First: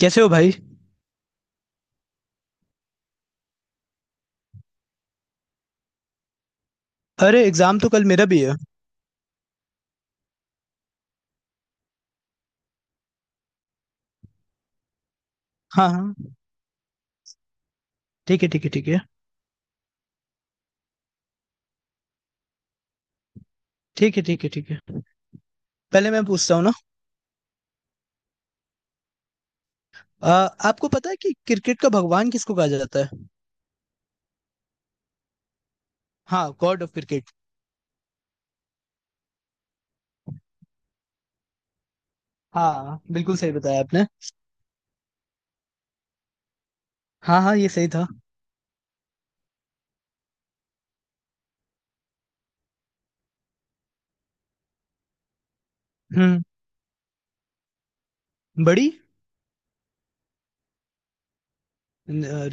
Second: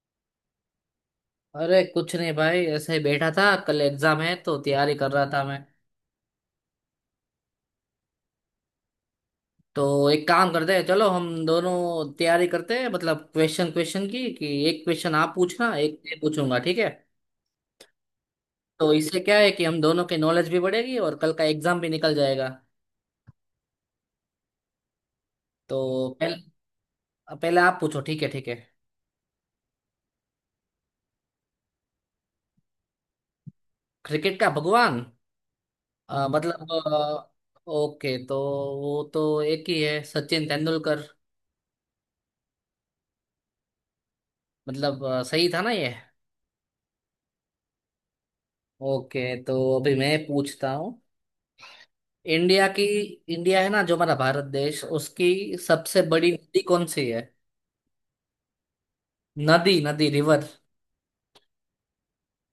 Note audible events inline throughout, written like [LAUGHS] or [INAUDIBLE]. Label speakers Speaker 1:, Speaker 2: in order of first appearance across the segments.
Speaker 1: कैसे हो भाई?
Speaker 2: अरे कुछ नहीं भाई, ऐसे ही बैठा था। कल एग्जाम है तो तैयारी कर रहा था मैं।
Speaker 1: अरे एग्जाम तो कल मेरा भी है।
Speaker 2: तो एक काम करते हैं, चलो हम दोनों तैयारी करते हैं, मतलब क्वेश्चन क्वेश्चन की कि एक क्वेश्चन आप पूछना,
Speaker 1: हाँ
Speaker 2: एक
Speaker 1: हाँ।
Speaker 2: मैं पूछूंगा, ठीक है।
Speaker 1: ठीक है ठीक है ठीक
Speaker 2: तो
Speaker 1: है।
Speaker 2: इससे क्या है कि हम दोनों की नॉलेज भी बढ़ेगी और कल का एग्जाम भी निकल जाएगा।
Speaker 1: ठीक है ठीक है ठीक है।
Speaker 2: तो
Speaker 1: पहले मैं
Speaker 2: पहले
Speaker 1: पूछता हूँ ना।
Speaker 2: पहले आप पूछो। ठीक है, ठीक है।
Speaker 1: आ, आपको पता है कि क्रिकेट का भगवान किसको कहा जाता है?
Speaker 2: क्रिकेट का भगवान?
Speaker 1: हाँ,
Speaker 2: मतलब
Speaker 1: गॉड ऑफ क्रिकेट।
Speaker 2: ओके तो वो तो एक ही है, सचिन तेंदुलकर।
Speaker 1: हाँ बिल्कुल सही बताया आपने।
Speaker 2: मतलब सही था ना ये?
Speaker 1: हाँ हाँ ये सही था।
Speaker 2: ओके, तो अभी मैं पूछता हूँ। इंडिया की, इंडिया है ना जो हमारा भारत देश, उसकी सबसे बड़ी
Speaker 1: हम्म।
Speaker 2: नदी कौन सी है?
Speaker 1: बड़ी।
Speaker 2: नदी, नदी, रिवर।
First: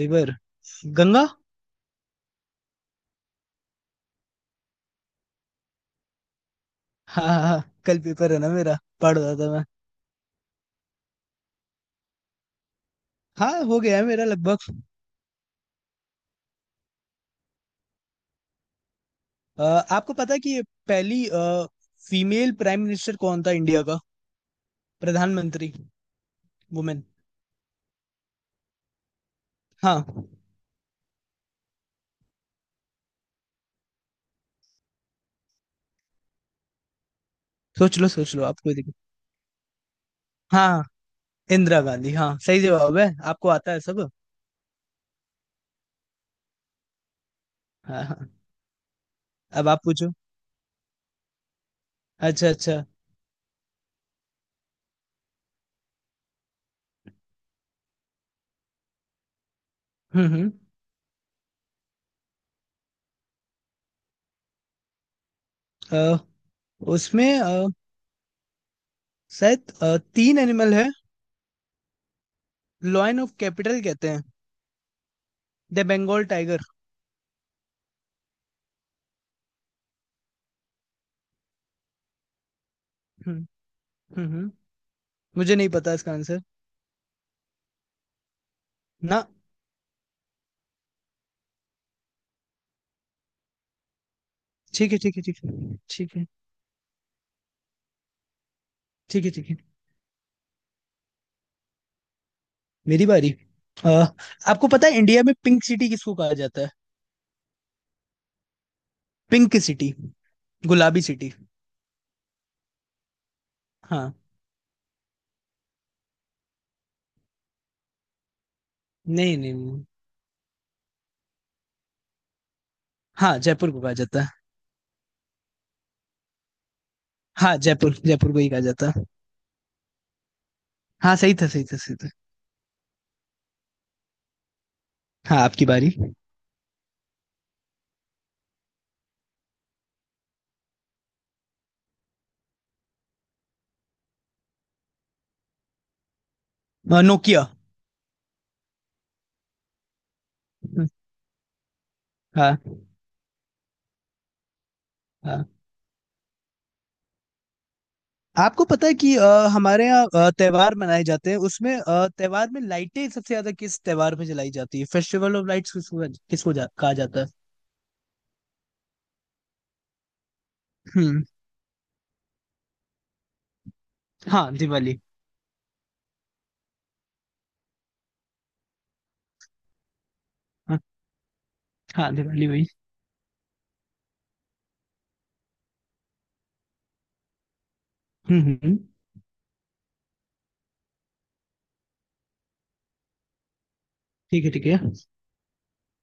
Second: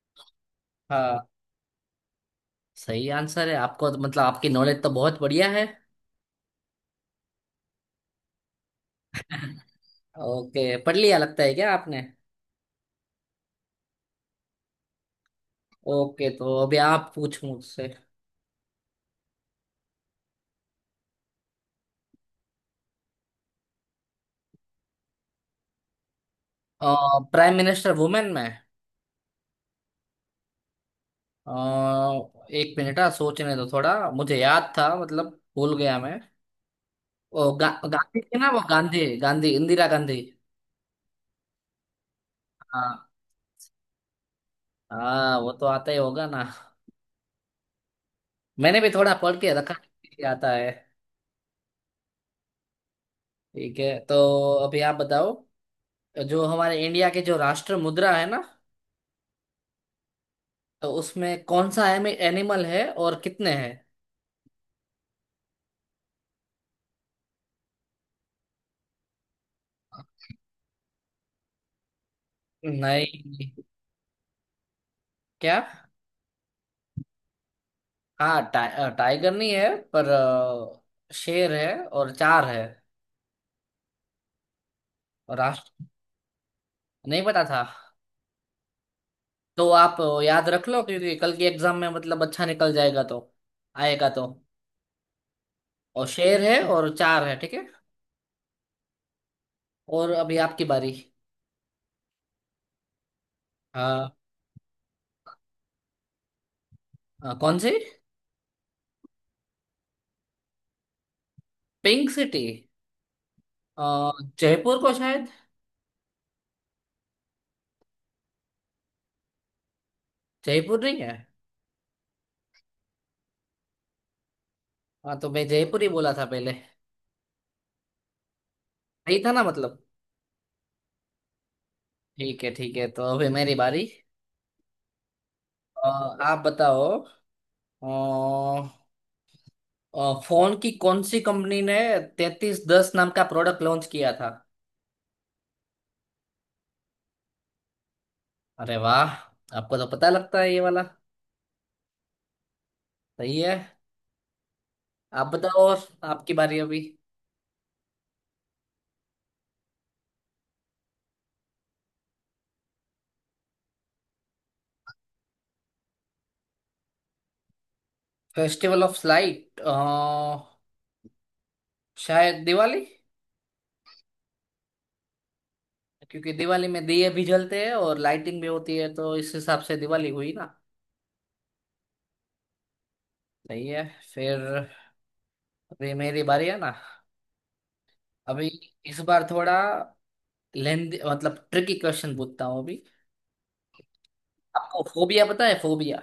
Speaker 1: रिवर। गंगा।
Speaker 2: हाँ, सही आंसर है आपको। मतलब आपकी नॉलेज तो बहुत बढ़िया है।
Speaker 1: हाँ हाँ हाँ, कल पेपर है ना मेरा। पढ़ रहा था मैं।
Speaker 2: ओके, पढ़ लिया लगता है क्या आपने?
Speaker 1: हाँ हो गया है मेरा लगभग।
Speaker 2: ओके, तो अभी आप पूछ मुझसे।
Speaker 1: आ, आपको पता है कि ये पहली फीमेल प्राइम मिनिस्टर कौन था इंडिया का? प्रधानमंत्री। वुमेन।
Speaker 2: प्राइम मिनिस्टर वुमेन में?
Speaker 1: हाँ।
Speaker 2: अ, एक मिनट, हाँ, सोचने दो थोड़ा। मुझे याद था मतलब, भूल गया मैं। वो गांधी
Speaker 1: सोच
Speaker 2: थी
Speaker 1: लो
Speaker 2: ना, वो
Speaker 1: आपको।
Speaker 2: गांधी गांधी इंदिरा गांधी।
Speaker 1: हाँ, इंदिरा गांधी। हाँ सही
Speaker 2: हाँ
Speaker 1: जवाब है। आपको आता है सब।
Speaker 2: हाँ, वो तो आता ही होगा ना।
Speaker 1: हाँ हाँ।
Speaker 2: मैंने भी थोड़ा पढ़ के
Speaker 1: अब
Speaker 2: रखा
Speaker 1: आप पूछो।
Speaker 2: है, आता है।
Speaker 1: अच्छा अच्छा।
Speaker 2: ठीक है, तो अभी आप बताओ, जो हमारे इंडिया के जो राष्ट्र मुद्रा है ना,
Speaker 1: हम्म हम्म
Speaker 2: तो उसमें कौन सा एनिमल है और कितने हैं?
Speaker 1: अ, उसमें शायद तीन एनिमल है। लॉयन ऑफ
Speaker 2: नहीं।
Speaker 1: कैपिटल कहते हैं।
Speaker 2: क्या?
Speaker 1: The Bengal tiger.
Speaker 2: हाँ, टाइगर नहीं है, पर शेर है और चार है।
Speaker 1: हम्म हम्म हम्म।
Speaker 2: और
Speaker 1: मुझे नहीं
Speaker 2: राष्ट्र।
Speaker 1: पता इसका आंसर।
Speaker 2: नहीं पता था
Speaker 1: ना।
Speaker 2: तो आप याद रख लो, क्योंकि कल की एग्जाम में मतलब अच्छा निकल जाएगा तो। आएगा तो।
Speaker 1: ठीक है ठीक है ठीक है।
Speaker 2: और
Speaker 1: ठीक है
Speaker 2: शेर है और चार है, ठीक है।
Speaker 1: ठीक है ठीक है।
Speaker 2: और अभी आपकी बारी।
Speaker 1: मेरी बारी। अ,
Speaker 2: हाँ,
Speaker 1: आपको पता है इंडिया में पिंक सिटी किसको कहा जाता है?
Speaker 2: कौन सी?
Speaker 1: Pink city. गुलाबी सिटी।
Speaker 2: Pink city? अ,
Speaker 1: हाँ।
Speaker 2: जयपुर को, शायद।
Speaker 1: नहीं नहीं नहीं।
Speaker 2: जयपुर नहीं है?
Speaker 1: हाँ जयपुर को कहा जाता है।
Speaker 2: हाँ, तो मैं जयपुर ही बोला था पहले।
Speaker 1: हाँ जयपुर जयपुर को ही कहा जाता है।
Speaker 2: सही था ना, मतलब।
Speaker 1: हाँ सही था सही था सही था।
Speaker 2: ठीक है, ठीक है, तो अभी मेरी बारी।
Speaker 1: हाँ आपकी
Speaker 2: अ,
Speaker 1: बारी।
Speaker 2: आप बताओ। अ, फोन की कौन सी कंपनी ने 3310 नाम का प्रोडक्ट लॉन्च किया था?
Speaker 1: नोकिया।
Speaker 2: अरे वाह, आपको तो पता लगता है ये वाला।
Speaker 1: हाँ
Speaker 2: सही है। आप
Speaker 1: हाँ।
Speaker 2: बताओ और, आपकी बारी अभी।
Speaker 1: आपको पता है कि हमारे यहाँ त्योहार मनाए जाते हैं, उसमें त्योहार में लाइटें सबसे ज्यादा किस त्योहार में जलाई जाती है? फेस्टिवल ऑफ लाइट्स किसको किसको कहा जाता है?
Speaker 2: Festival of light?
Speaker 1: हम्म।
Speaker 2: शायद दिवाली।
Speaker 1: हाँ दिवाली।
Speaker 2: क्योंकि दिवाली में दिए भी जलते हैं और लाइटिंग भी होती है, तो इस हिसाब से दिवाली हुई।
Speaker 1: हाँ हाँ, दिवाली वही।
Speaker 2: सही है। फिर, अभी मेरी बारी है ना,
Speaker 1: हम्म
Speaker 2: अभी।
Speaker 1: हम्म,
Speaker 2: इस बार थोड़ा लेंदी मतलब ट्रिकी क्वेश्चन पूछता हूँ अभी।
Speaker 1: ठीक है ठीक है।
Speaker 2: आपको फोबिया पता है? फोबिया?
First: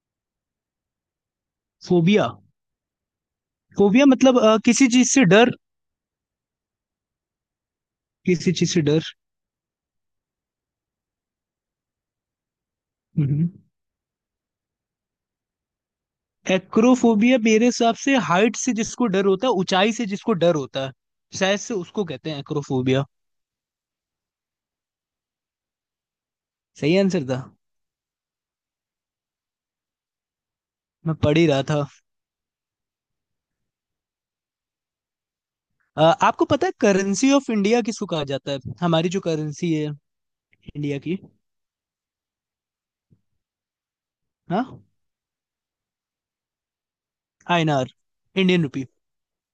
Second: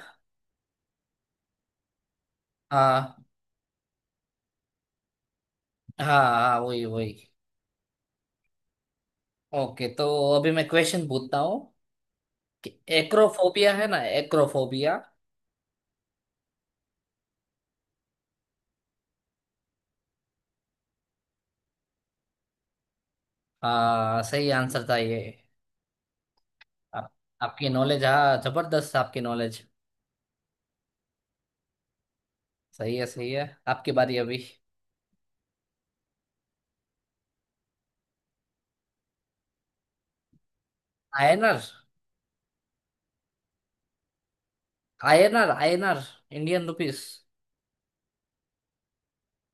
Speaker 1: फोबिया।
Speaker 2: हाँ,
Speaker 1: फोबिया मतलब किसी चीज से डर।
Speaker 2: हाँ हाँ, वही वही।
Speaker 1: किसी चीज से डर।
Speaker 2: ओके, तो अभी मैं क्वेश्चन पूछता हूँ कि
Speaker 1: हम्म।
Speaker 2: एक्रोफोबिया है ना, एक्रोफोबिया।
Speaker 1: एक्रोफोबिया मेरे हिसाब से हाइट से जिसको डर होता है, ऊंचाई से जिसको डर होता है, शायद से उसको कहते हैं एक्रोफोबिया।
Speaker 2: हाँ, सही आंसर था ये।
Speaker 1: सही
Speaker 2: आप,
Speaker 1: आंसर था।
Speaker 2: आपकी नॉलेज, हाँ, जबरदस्त आपकी नॉलेज।
Speaker 1: मैं पढ़ ही रहा था।
Speaker 2: सही है, सही है, आपकी बारी अभी।
Speaker 1: आपको पता है करेंसी ऑफ इंडिया किसको कहा जाता है, हमारी जो करेंसी है, इंडिया की?
Speaker 2: आयनर
Speaker 1: हाँ।
Speaker 2: INR INR Indian rupees.
Speaker 1: INR. Indian rupee.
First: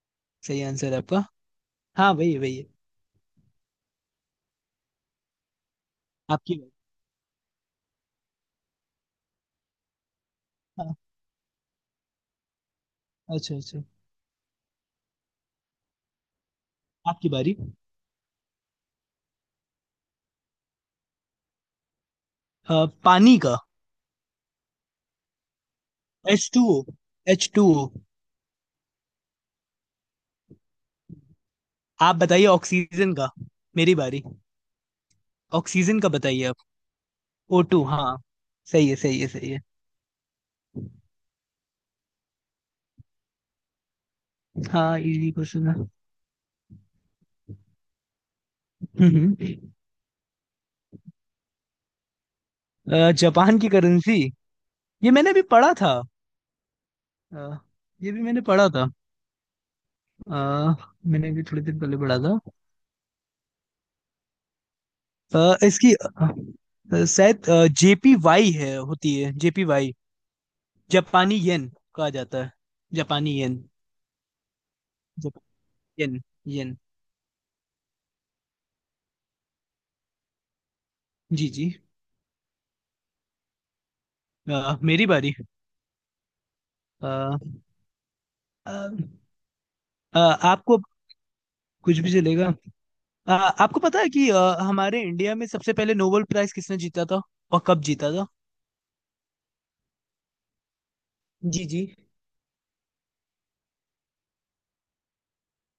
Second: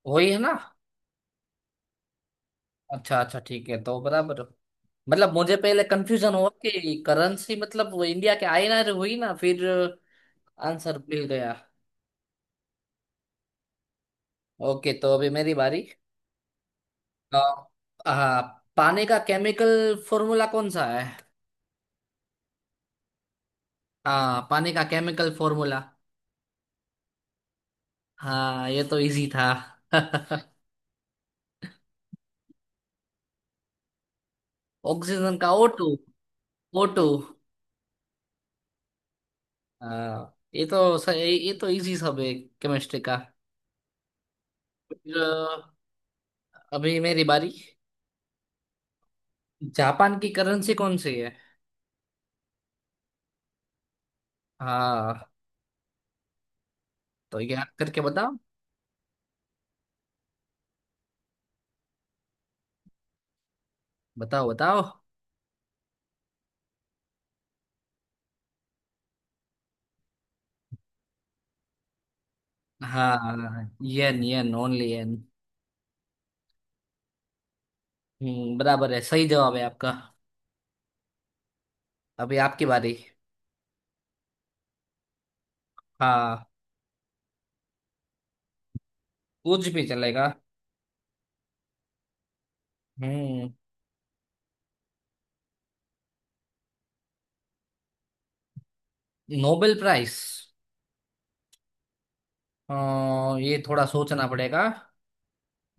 Speaker 2: वही है ना।
Speaker 1: सही आंसर है आपका। हाँ वही है वही है।
Speaker 2: अच्छा अच्छा, ठीक है तो, बराबर। मतलब मुझे पहले कंफ्यूजन हुआ
Speaker 1: आपकी बारी।
Speaker 2: कि करेंसी मतलब वो इंडिया के आईएनआर हुई ना। फिर
Speaker 1: हाँ।
Speaker 2: आंसर मिल गया।
Speaker 1: अच्छा अच्छा।
Speaker 2: ओके, तो अभी मेरी बारी।
Speaker 1: आपकी
Speaker 2: अ,
Speaker 1: बारी।
Speaker 2: हाँ, पानी का केमिकल फॉर्मूला कौन सा है?
Speaker 1: पानी का।
Speaker 2: हाँ, पानी का केमिकल फॉर्मूला।
Speaker 1: H2O। H2O।
Speaker 2: हाँ, ये तो इजी था। [LAUGHS]
Speaker 1: आप बताइए ऑक्सीजन का। मेरी बारी।
Speaker 2: ऑक्सीजन का ओ टू।
Speaker 1: ऑक्सीजन का बताइए आप।
Speaker 2: O to,
Speaker 1: O2। हाँ सही है सही है सही है।
Speaker 2: हाँ, ये तो ये तो इजी सब है, केमिस्ट्री का।
Speaker 1: हाँ
Speaker 2: फिर
Speaker 1: इजी क्वेश्चन है।
Speaker 2: अभी मेरी बारी।
Speaker 1: हम्म हम्म।
Speaker 2: जापान की करेंसी कौन सी है?
Speaker 1: जापान की करेंसी। ये
Speaker 2: हाँ,
Speaker 1: मैंने भी पढ़ा था।
Speaker 2: तो
Speaker 1: अ,
Speaker 2: याद करके
Speaker 1: ये भी
Speaker 2: बताओ।
Speaker 1: मैंने पढ़ा था। अ, मैंने भी थोड़ी देर पहले पढ़ा था।
Speaker 2: बताओ बताओ।
Speaker 1: अ, इसकी अ, शायद JPY है, होती है JPY, जापानी येन कहा जाता है। जापानी येन।
Speaker 2: हाँ, यन यन ओनली यन।
Speaker 1: जाप, येन। येन।
Speaker 2: हम्म, बराबर है, सही जवाब है आपका।
Speaker 1: जी जी।
Speaker 2: अभी आपकी बारी।
Speaker 1: मेरी बारी।
Speaker 2: हाँ।
Speaker 1: अ, अ,
Speaker 2: कुछ भी
Speaker 1: अ,
Speaker 2: चलेगा।
Speaker 1: आपको। कुछ भी चलेगा।
Speaker 2: हम्म।
Speaker 1: आपको पता है कि हमारे इंडिया में सबसे पहले नोबेल प्राइज किसने जीता था और कब जीता था?
Speaker 2: Nobel prize?
Speaker 1: जी जी।
Speaker 2: ये थोड़ा सोचना पड़ेगा।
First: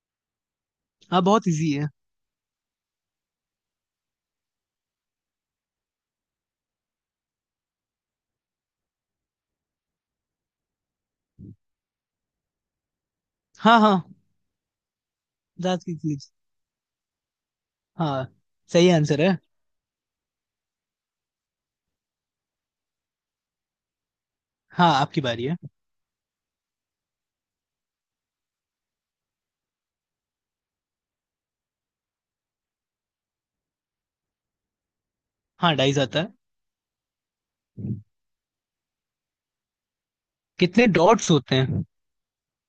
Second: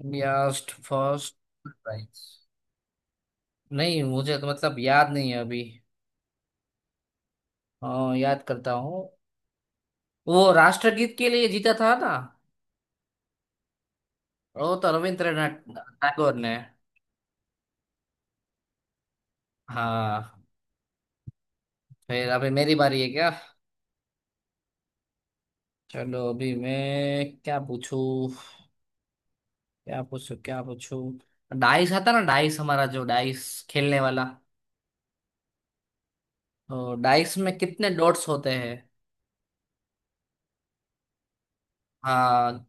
Speaker 2: फर्स्ट,
Speaker 1: हाँ
Speaker 2: फर्स्ट
Speaker 1: बहुत इजी है।
Speaker 2: प्राइज। नहीं, मुझे तो मतलब याद नहीं है अभी। याद करता हूँ। वो राष्ट्रगीत के लिए जीता था ना,
Speaker 1: हाँ हाँ।
Speaker 2: वो तो रविंद्रनाथ
Speaker 1: रात की क्लीज।
Speaker 2: टैगोर ने।
Speaker 1: हाँ सही आंसर है।
Speaker 2: हाँ। फिर अभी मेरी बारी है क्या?
Speaker 1: हाँ आपकी बारी है।
Speaker 2: चलो, अभी मैं क्या पूछूं, क्या पूछो क्या पूछो। डाइस आता ना, डाइस, हमारा जो डाइस खेलने वाला।
Speaker 1: हाँ डाइस आता है।
Speaker 2: तो डाइस में कितने डॉट्स होते हैं?
Speaker 1: कितने डॉट्स होते हैं?
Speaker 2: हाँ,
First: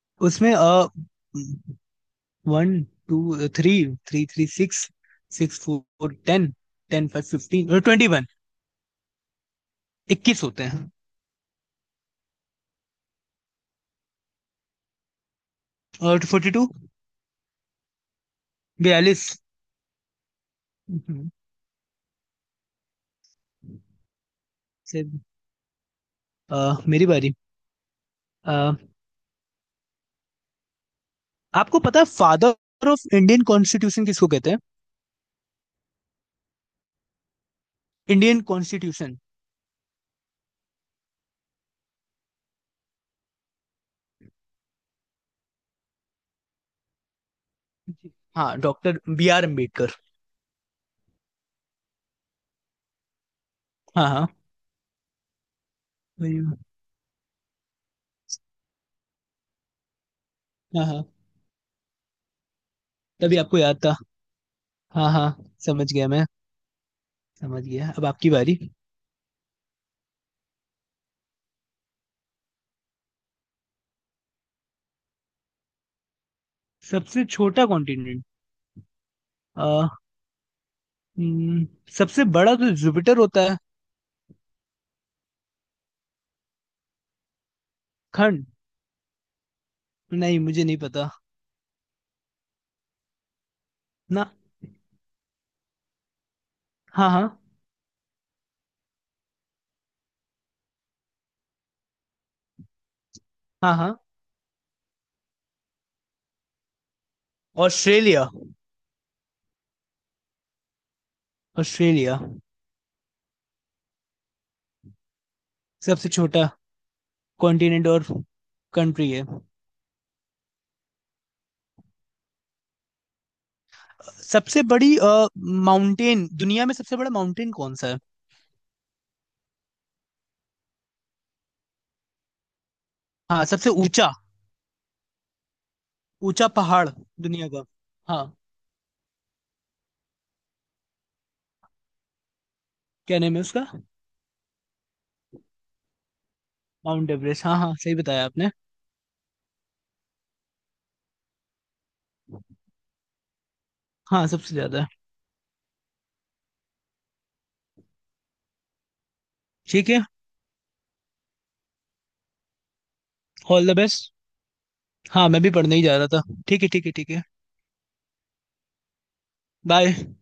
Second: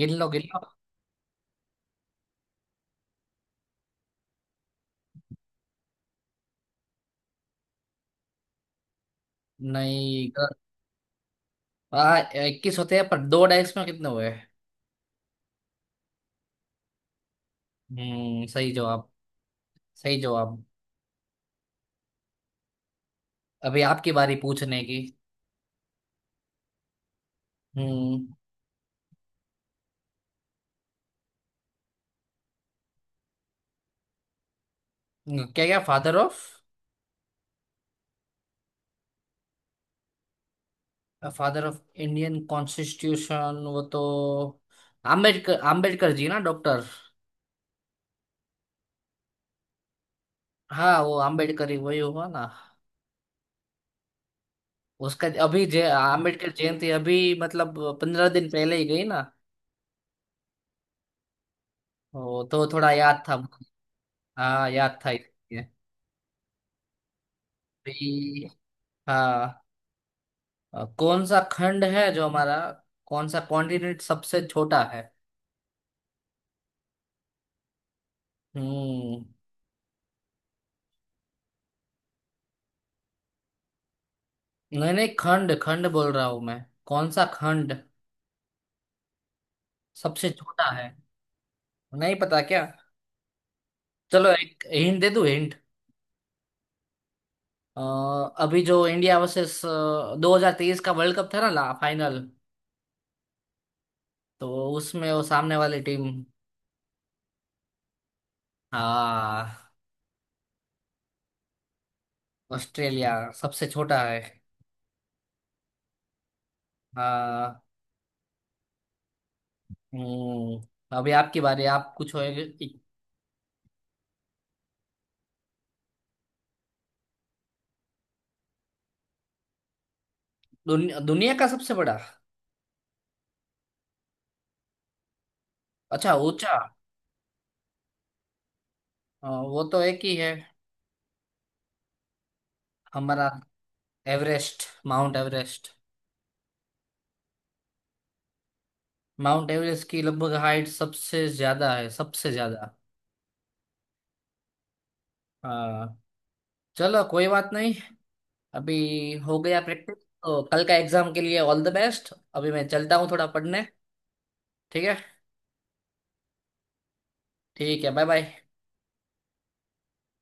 Speaker 2: गिन लो गिन
Speaker 1: उसमें
Speaker 2: लो।
Speaker 1: अ, 1, 2, 3, three three six, four ten, five fifteen twenty one.
Speaker 2: नहीं
Speaker 1: 21
Speaker 2: गलत।
Speaker 1: होते हैं।
Speaker 2: हाँ, इक्कीस होते हैं, पर दो डाइस में कितने हुए?
Speaker 1: और 42।
Speaker 2: हम्म, सही जवाब,
Speaker 1: 42।
Speaker 2: सही जवाब।
Speaker 1: हम्म,
Speaker 2: अभी आपकी बारी पूछने की।
Speaker 1: से- आ, मेरी बारी।
Speaker 2: हम्म।
Speaker 1: आपको पता है फादर ऑफ इंडियन कॉन्स्टिट्यूशन किसको कहते हैं?
Speaker 2: क्या क्या father of?
Speaker 1: Indian constitution.
Speaker 2: Father of Indian constitution वो तो आम्बेडकर आम्बेडकर जी ना, डॉक्टर।
Speaker 1: हाँ डॉक्टर B.R. अम्बेडकर।
Speaker 2: हाँ, वो आम्बेडकर ही, वही हुआ ना।
Speaker 1: हाँ हाँ
Speaker 2: उसका अभी जय
Speaker 1: वही।
Speaker 2: अम्बेडकर जयंती अभी मतलब 15 दिन पहले ही गई ना।
Speaker 1: हाँ हाँ।
Speaker 2: वो तो थोड़ा याद था
Speaker 1: तभी आपको
Speaker 2: मुझे।
Speaker 1: याद था।
Speaker 2: हाँ, याद
Speaker 1: हाँ
Speaker 2: था
Speaker 1: हाँ।
Speaker 2: इसलिए।
Speaker 1: समझ गया मैं। समझ गया। अब आपकी
Speaker 2: भी,
Speaker 1: बारी।
Speaker 2: हाँ, कौन सा खंड है जो हमारा, कौन सा कॉन्टिनेंट सबसे छोटा है?
Speaker 1: सबसे छोटा कॉन्टिनेंट।
Speaker 2: हम्म।
Speaker 1: आ, हम्म, सबसे बड़ा तो जुपिटर होता है।
Speaker 2: नहीं नहीं, खंड खंड बोल रहा हूँ मैं। कौन सा खंड
Speaker 1: खंड।
Speaker 2: सबसे
Speaker 1: नहीं मुझे
Speaker 2: छोटा
Speaker 1: नहीं
Speaker 2: है?
Speaker 1: पता।
Speaker 2: नहीं पता क्या? चलो,
Speaker 1: ना।
Speaker 2: एक हिंट दे दूँ, हिंट।
Speaker 1: हाँ हाँ।
Speaker 2: अभी जो इंडिया वर्सेस 2023 का वर्ल्ड कप था ना ला फाइनल,
Speaker 1: हाँ हाँ।
Speaker 2: तो उसमें वो सामने वाली टीम।
Speaker 1: ऑस्ट्रेलिया।
Speaker 2: हाँ,
Speaker 1: ऑस्ट्रेलिया।
Speaker 2: ऑस्ट्रेलिया। सबसे छोटा है।
Speaker 1: सबसे छोटा
Speaker 2: हाँ।
Speaker 1: कॉन्टिनेंट और कंट्री है।
Speaker 2: हम्म, अभी आपकी बारी। आप कुछ होएगे।
Speaker 1: सबसे बड़ी माउंटेन, दुनिया में सबसे बड़ा माउंटेन कौन सा है?
Speaker 2: दुनिया का सबसे बड़ा?
Speaker 1: हाँ सबसे ऊंचा।
Speaker 2: अच्छा,
Speaker 1: ऊंचा
Speaker 2: ऊंचा।
Speaker 1: पहाड़ दुनिया का। हाँ।
Speaker 2: वो तो एक ही है,
Speaker 1: क्या
Speaker 2: हमारा।
Speaker 1: नेम है उसका?
Speaker 2: Everest. Mount Everest.
Speaker 1: Mount Everest. हाँ हाँ सही बताया आपने।
Speaker 2: माउंट एवरेस्ट की लगभग हाइट सबसे ज्यादा है, सबसे ज्यादा।
Speaker 1: हाँ सबसे ज्यादा है।
Speaker 2: हाँ। चलो, कोई बात नहीं, अभी हो गया
Speaker 1: ठीक
Speaker 2: प्रैक्टिस।
Speaker 1: है।
Speaker 2: तो कल का एग्जाम के लिए ऑल द बेस्ट, अभी मैं चलता हूँ थोड़ा पढ़ने।
Speaker 1: All the best.
Speaker 2: ठीक है।
Speaker 1: हाँ मैं भी पढ़ने ही जा रहा था। ठीक है ठीक है ठीक है।
Speaker 2: ठीक है, बाय बाय।
Speaker 1: बाय।